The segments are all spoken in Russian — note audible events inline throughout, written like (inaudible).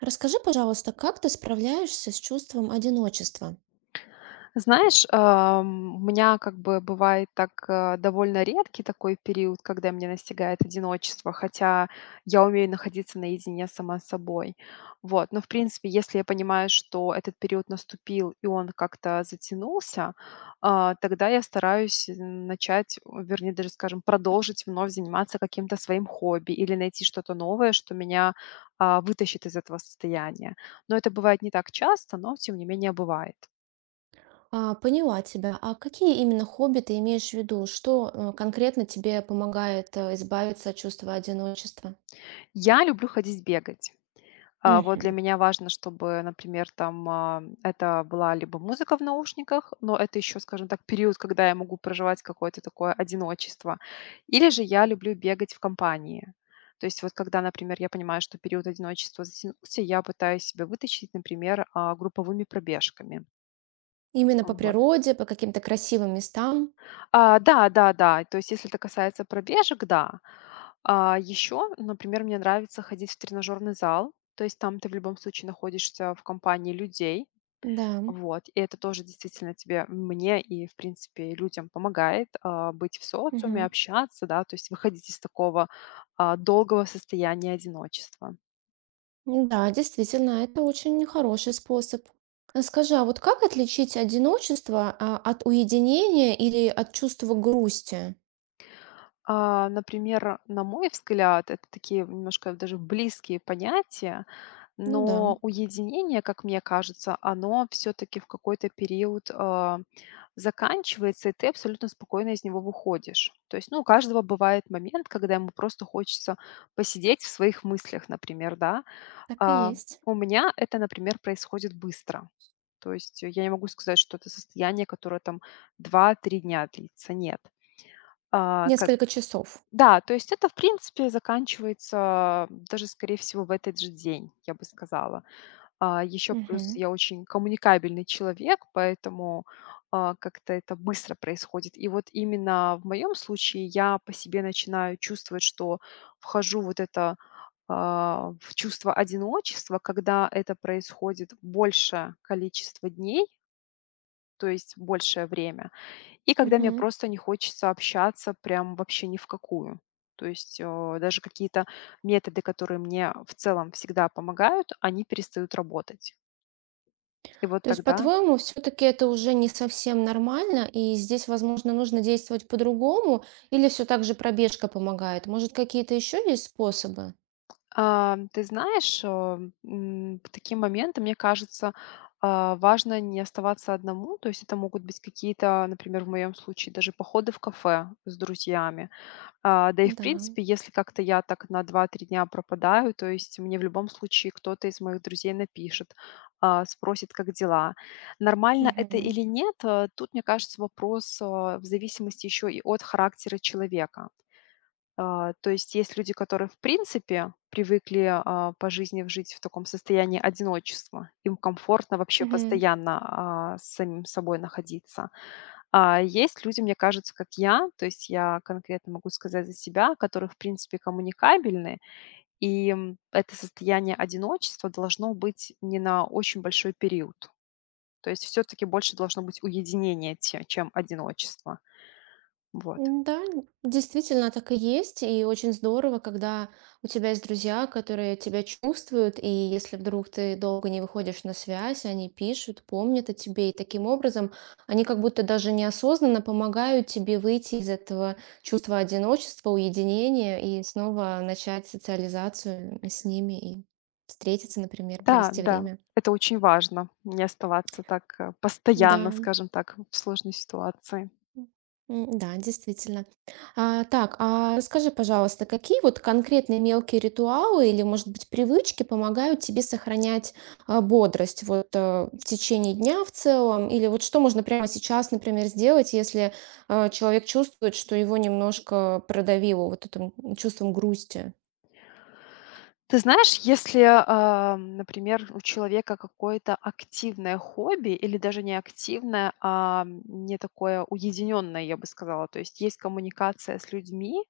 Расскажи, пожалуйста, как ты справляешься с чувством одиночества? Знаешь, у меня как бы бывает так, довольно редкий такой период, когда меня настигает одиночество, хотя я умею находиться наедине сама с собой. Вот. Но, в принципе, если я понимаю, что этот период наступил и он как-то затянулся, тогда я стараюсь начать, вернее, даже, скажем, продолжить вновь заниматься каким-то своим хобби или найти что-то новое, что меня вытащит из этого состояния. Но это бывает не так часто, но тем не менее бывает. А, поняла тебя. А какие именно хобби ты имеешь в виду? Что конкретно тебе помогает избавиться от чувства одиночества? Я люблю ходить бегать. Вот, Мгм. для меня важно, чтобы, например, там, это была либо музыка в наушниках, но это еще, скажем так, период, когда я могу проживать какое-то такое одиночество. Или же я люблю бегать в компании. То есть вот когда, например, я понимаю, что период одиночества затянулся, я пытаюсь себя вытащить, например, групповыми пробежками. Именно по Вот. природе, по каким-то красивым местам? Да, да, да. То есть если это касается пробежек, да. Еще, например, мне нравится ходить в тренажерный зал. То есть там ты в любом случае находишься в компании людей. Да. Вот. И это тоже действительно тебе, мне и, в принципе, людям помогает быть в социуме, Мгм. общаться, да, то есть выходить из такого долгого состояния одиночества. Ну да, действительно, это очень хороший способ. А скажи, а вот как отличить одиночество от уединения или от чувства грусти? Например, на мой взгляд, это такие немножко даже близкие понятия. Ну да, Но уединение, как мне кажется, оно все таки в какой-то период, заканчивается, и ты абсолютно спокойно из него выходишь. То есть, ну, у каждого бывает момент, когда ему просто хочется посидеть в своих мыслях, например, да. так и А, есть. у меня это, например, происходит быстро. То есть я не могу сказать, что это состояние, которое там 2-3 дня длится. Нет. А, как Несколько часов. да, то есть это, в принципе, заканчивается даже, скорее всего, в этот же день, я бы сказала. Еще плюс Мгм. я очень коммуникабельный человек, поэтому, как-то это быстро происходит. И вот именно в моем случае я по себе начинаю чувствовать, что вхожу вот это, в чувство одиночества, когда это происходит большее количество дней, то есть большее время, и когда мне Мгм. просто не хочется общаться прям вообще ни в какую. То есть, даже какие-то методы, которые мне в целом всегда помогают, они перестают работать. И вот То есть, тогда, по-твоему, все-таки это уже не совсем нормально, и здесь, возможно, нужно действовать по-другому, или все так же пробежка помогает? Может, какие-то еще есть способы? Ты знаешь, к таким моментам, мне кажется, важно не оставаться одному. То есть это могут быть какие-то, например, в моем случае даже походы в кафе с друзьями. Да и в Да. принципе, если как-то я так на 2-3 дня пропадаю, то есть мне в любом случае кто-то из моих друзей напишет, спросит, как дела. Нормально это Мгм. или нет, тут, мне кажется, вопрос, в зависимости еще и от характера человека. То есть есть люди, которые, в принципе, привыкли, по жизни в жить в таком состоянии одиночества. Им комфортно вообще Мгм. постоянно, с самим собой находиться. А есть люди, мне кажется, как я, то есть я конкретно могу сказать за себя, которые, в принципе, коммуникабельны, и это состояние одиночества должно быть не на очень большой период. То есть все таки больше должно быть уединение, те чем одиночество. Вот. Да, действительно так и есть, и очень здорово, когда у тебя есть друзья, которые тебя чувствуют, и если вдруг ты долго не выходишь на связь, они пишут, помнят о тебе, и таким образом они как будто даже неосознанно помогают тебе выйти из этого чувства одиночества, уединения и снова начать социализацию с ними и встретиться, например, Да, провести да, время. это очень важно, не оставаться так, Да, постоянно, скажем так, в сложной ситуации. М, да, действительно. А, так, а расскажи, пожалуйста, какие вот конкретные мелкие ритуалы или, может быть, привычки помогают тебе сохранять, бодрость вот, в течение дня в целом? Или вот что можно прямо сейчас, например, сделать, если, человек чувствует, что его немножко продавило вот этим чувством грусти? Ты знаешь, если, например, у человека какое-то активное хобби или даже не активное, а не такое уединенное, я бы сказала, то есть есть коммуникация с людьми,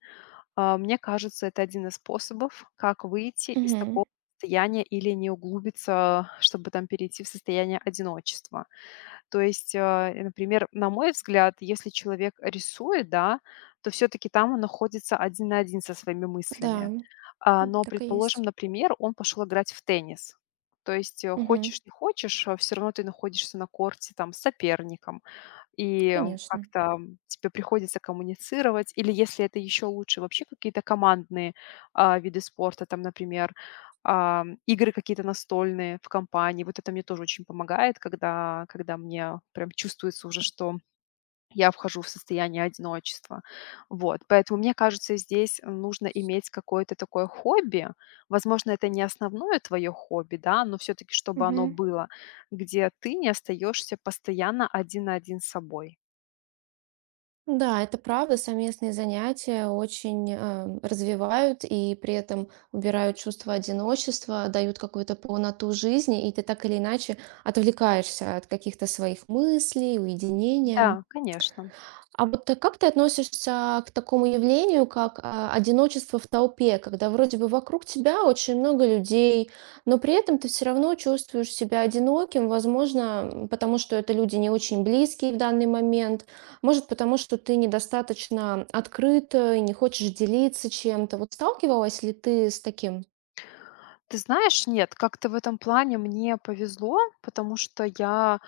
мне кажется, это один из способов, как выйти из Мгм. такого состояния или не углубиться, чтобы там перейти в состояние одиночества. То есть, например, на мой взгляд, если человек рисует, да, то все-таки там он находится один на один со своими Да, мыслями. Но, так и предположим, есть. например, он пошел играть в теннис. То есть Мгм. хочешь, не хочешь, все равно ты находишься на корте там с соперником, и Конечно. как-то тебе приходится коммуницировать, или если это еще лучше, вообще какие-то командные виды спорта, там, например, игры какие-то настольные в компании. Вот это мне тоже очень помогает, когда мне прям чувствуется уже, что я вхожу в состояние одиночества. Вот. Поэтому, мне кажется, здесь нужно иметь какое-то такое хобби. Возможно, это не основное твое хобби, да, но все-таки, чтобы оно было, где ты не остаешься постоянно один на один с собой. Да, это правда. Совместные занятия очень развивают и при этом убирают чувство одиночества, дают какую-то полноту жизни, и ты так или иначе отвлекаешься от каких-то своих мыслей, уединения. Да, конечно. А вот ты как ты относишься к такому явлению, как, одиночество в толпе, когда вроде бы вокруг тебя очень много людей, но при этом ты все равно чувствуешь себя одиноким, возможно, потому что это люди не очень близкие в данный момент, может, потому что ты недостаточно открыт, и не хочешь делиться чем-то. Вот сталкивалась ли ты с таким? Ты знаешь, нет, как-то в этом плане мне повезло, потому что я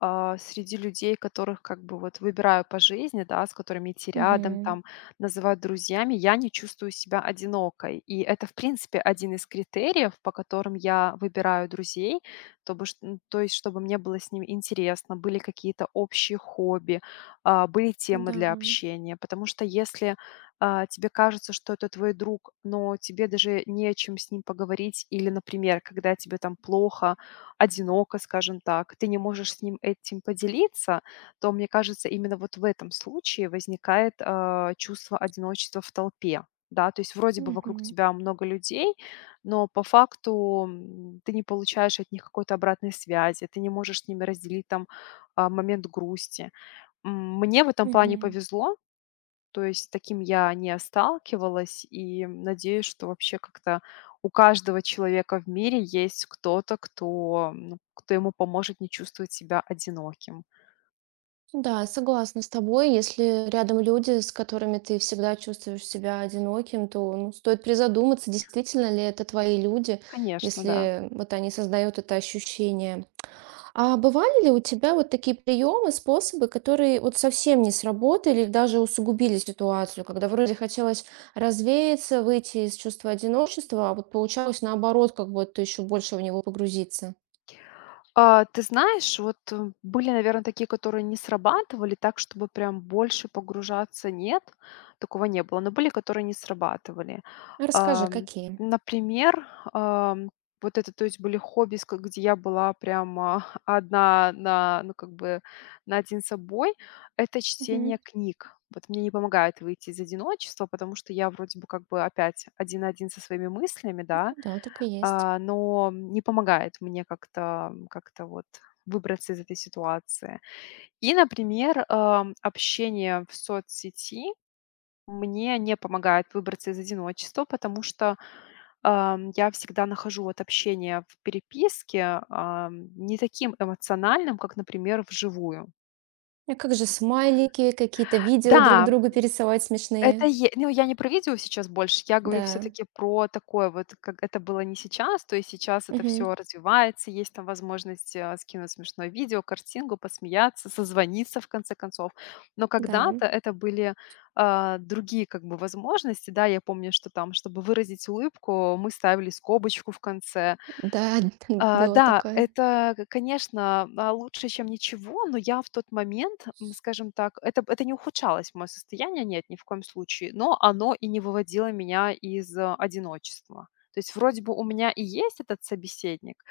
среди людей, которых как бы вот выбираю по жизни, да, с которыми идти рядом, Мгм. там, называют друзьями, я не чувствую себя одинокой. И это, в принципе, один из критериев, по которым я выбираю друзей, то, бы, ш- м, то есть, чтобы мне было с ними интересно, были какие-то общие хобби, были темы Да. для общения. Потому что если тебе кажется, что это твой друг, но тебе даже не о чем с ним поговорить. Или, например, когда тебе там плохо, одиноко, скажем так, ты не можешь с ним этим поделиться, то, мне кажется, именно вот в этом случае возникает чувство одиночества в толпе. Да, то есть вроде бы вокруг Мгм. тебя много людей, но по факту ты не получаешь от них какой-то обратной связи, ты не можешь с ними разделить там момент грусти. Мне в этом плане Мгм. повезло, то есть с таким я не сталкивалась, и надеюсь, что вообще как-то у каждого человека в мире есть кто-то, кто, ну, кто ему поможет не чувствовать себя одиноким. Да, согласна с тобой. Если рядом люди, с которыми ты всегда чувствуешь себя одиноким, то ну, стоит призадуматься, действительно ли это твои люди, Конечно, да. если вот они создают это ощущение. А бывали ли у тебя вот такие приемы, способы, которые вот совсем не сработали, или даже усугубили ситуацию, когда вроде хотелось развеяться, выйти из чувства одиночества, а вот получалось наоборот, как будто еще больше в него погрузиться? Ты знаешь, вот, были, наверное, такие, которые не срабатывали так, чтобы прям больше погружаться, нет, такого не было, но были, которые не срабатывали. А расскажи, Ам, какие? Например, ам, вот это, то есть были хобби, с ск где я была прямо (laughs) одна ну, как бы наодин с собой. Это Мгм. чтение книг. Вот мне не помогает выйти из одиночества, потому что я вроде бы как бы опять один на один со своими мыслями, да. Да, так и есть. Но не помогает мне как-то вот выбраться из этой ситуации. И, например, общение в соцсети мне не помогает выбраться из одиночества, потому что, я всегда нахожу вот общение в переписке, не таким эмоциональным, как, например, вживую. А как же смайлики, какие-то видео друг Да, другу пересылать Это смешные? е ну, я не про видео сейчас больше, я говорю все Да. таки про такое вот, как это было не сейчас, то есть сейчас это Мгм. все развивается, есть там возможность, скинуть смешное видео, картинку, посмеяться, созвониться в конце концов. Но Да. когда-то это были, другие как бы возможности. Да, я помню, что там, чтобы выразить улыбку, мы ставили скобочку в конце, Да, (laughs) было да, такое. это, к конечно, лучше, чем ничего, но я в тот момент, скажем так, это не ухудшалось мое состояние, нет, ни в коем случае, но оно и не выводило меня из одиночества. То есть вроде бы у меня и есть этот собеседник,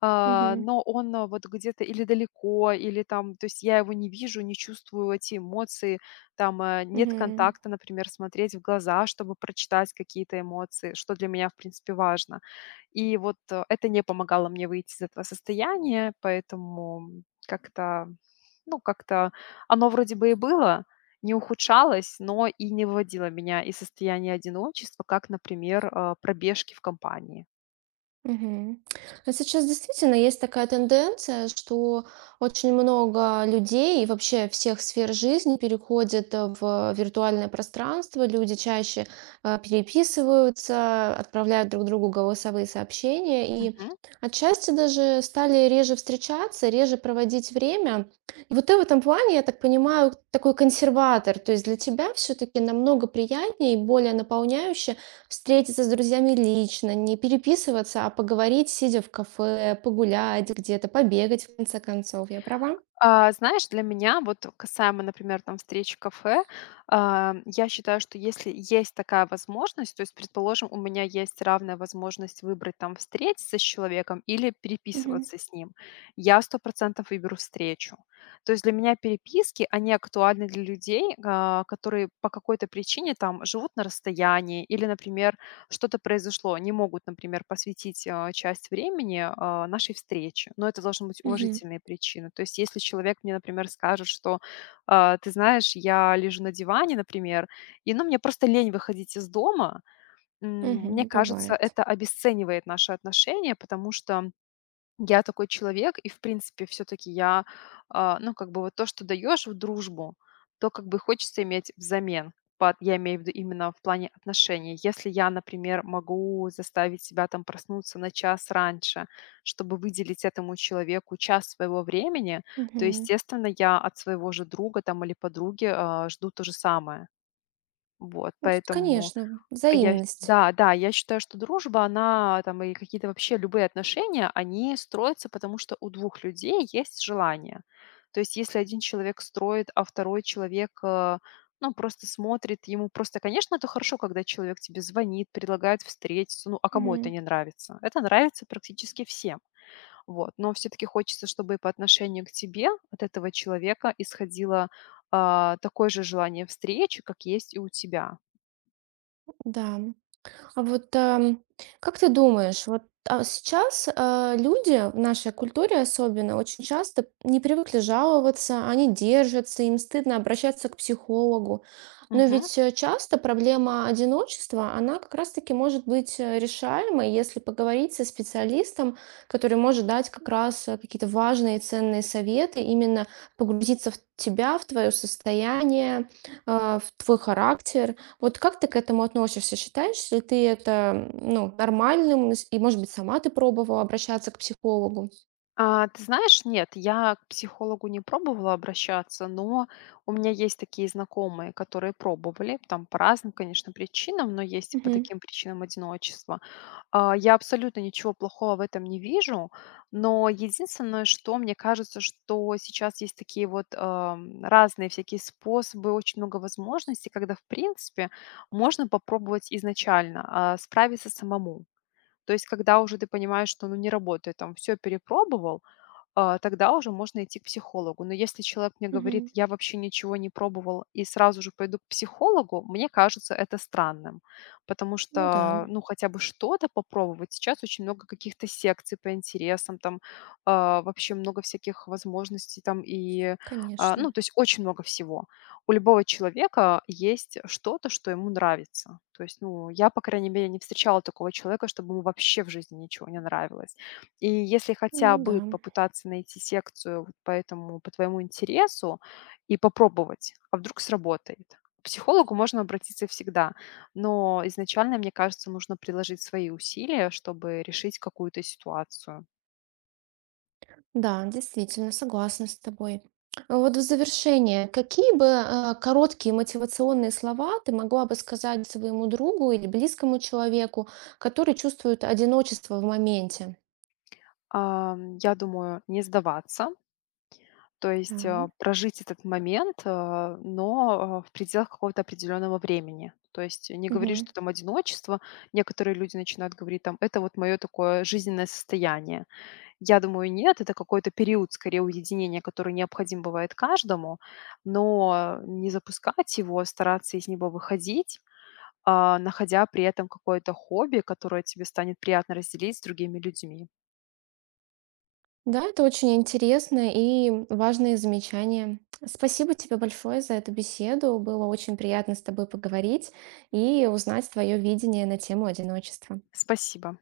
Мгм. но он, вот где-то или далеко, или там, то есть я его не вижу, не чувствую эти эмоции, там, нет Мгм. контакта, например, смотреть в глаза, чтобы прочитать какие-то эмоции, что для меня, в принципе, важно. И вот, это не помогало мне выйти из этого состояния, поэтому как-то, ну, как-то оно вроде бы и было, не ухудшалось, но и не выводило меня из состояния одиночества, как, например, пробежки в компании. Мгм. А сейчас действительно есть такая тенденция, что очень много людей и вообще всех сфер жизни переходят в виртуальное пространство. Люди чаще переписываются, отправляют друг другу голосовые сообщения и отчасти даже стали реже встречаться, реже проводить время. И вот ты в этом плане, я так понимаю, такой консерватор. То есть для тебя все-таки намного приятнее и более наполняюще встретиться с друзьями лично, не переписываться, а поговорить, сидя в кафе, погулять где-то, побегать, в конце концов. Я права? Знаешь, для меня, вот касаемо, например, там встреч в кафе, я считаю, что если есть такая возможность, то есть, предположим, у меня есть равная возможность выбрать там встретиться с человеком или Мгм. переписываться с ним, я 100% выберу встречу. То есть для меня переписки, они актуальны для людей, которые по какой-то причине там живут на расстоянии или, например, что-то произошло, они могут, например, посвятить часть времени нашей встрече, но это должны быть Мгм. уважительные причины. То есть если человек мне, например, скажет, что ты знаешь, я лежу на диване, например, и ну, мне просто лень выходить из дома, мне Мгм. кажется, Бывает. это обесценивает наши отношения, потому что я такой человек, и в принципе все-таки я, ну, как бы вот то, что даешь в дружбу, то как бы хочется иметь взамен. Я имею в виду именно в плане отношений. Если я, например, могу заставить себя там проснуться на час раньше, чтобы выделить этому человеку час своего времени, то, Мгм. естественно, я от своего же друга там или подруги жду то же самое. Вот, Ну, с поэтому конечно, я с взаимность. да, да, я считаю, что дружба, она там и какие-то вообще любые отношения, они строятся, потому что у двух людей есть желание. То есть если один человек строит, а второй человек, ну, просто смотрит, ему просто, конечно, это хорошо, когда человек тебе звонит, предлагает встретиться. Ну, а кому это Мгм. не нравится? Это нравится практически всем. Вот, но все таки хочется, чтобы и по отношению к тебе от этого человека исходило, такое же желание встречи, как есть и у тебя. Да. А вот, как ты думаешь, вот, сейчас, люди в нашей культуре особенно очень часто не привыкли жаловаться, они держатся, им стыдно обращаться к психологу. Но Мгм. ведь, часто проблема одиночества, она как раз таки может быть, решаемой, если поговорить со специалистом, который может дать как раз, какие-то важные и ценные советы, именно погрузиться в тебя, в твое состояние, в твой характер. Вот как ты к этому относишься? Считаешь ли ты это, ну, нормальным? И, может быть, сама ты пробовала обращаться к психологу? Ты знаешь, нет, я к психологу не пробовала обращаться, но у меня есть такие знакомые, которые пробовали, там по разным, конечно, причинам, но есть и по Мгм. таким причинам одиночества. Я абсолютно ничего плохого в этом не вижу, но единственное, что мне кажется, что сейчас есть такие вот разные всякие способы, очень много возможностей, когда, в принципе, можно попробовать изначально справиться самому. То есть, когда уже ты понимаешь, что ну, не работает, там все перепробовал, тогда уже можно идти к психологу. Но если человек мне говорит: Мгм. "Я вообще ничего не пробовал и сразу же пойду к психологу", мне кажется это странным, потому Ну да, что, ну, хотя бы что-то попробовать. Сейчас очень много каких-то секций по интересам, там, вообще много всяких возможностей там и, конечно. ну, то есть очень много всего. У любого человека есть что-то, что ему нравится. То есть, ну, я, по крайней мере, не встречала такого человека, чтобы ему вообще в жизни ничего не нравилось. И если хотя Ну да. бы попытаться найти секцию вот по этому, по твоему интересу и попробовать, а вдруг сработает. К психологу можно обратиться всегда, но изначально, мне кажется, нужно приложить свои усилия, чтобы решить какую-то ситуацию. Да, действительно, согласна с тобой. А вот в завершение, какие бы короткие мотивационные слова ты могла бы сказать своему другу или близкому человеку, который чувствует одиночество в моменте? Я думаю, не сдаваться, то есть прожить этот момент, но в пределах какого-то определенного времени. То есть не Да. говорить, что там одиночество. Некоторые люди начинают говорить там, это вот мое такое жизненное состояние. Я думаю, нет. Это какой-то период, скорее, уединения, который необходим бывает каждому. Но не запускать его, стараться из него выходить, находя при этом какое-то хобби, которое тебе станет приятно разделить с другими людьми. Да, это очень интересно и важные замечания. Спасибо тебе большое за эту беседу. Было очень приятно с тобой поговорить и узнать твое видение на тему одиночества. Спасибо.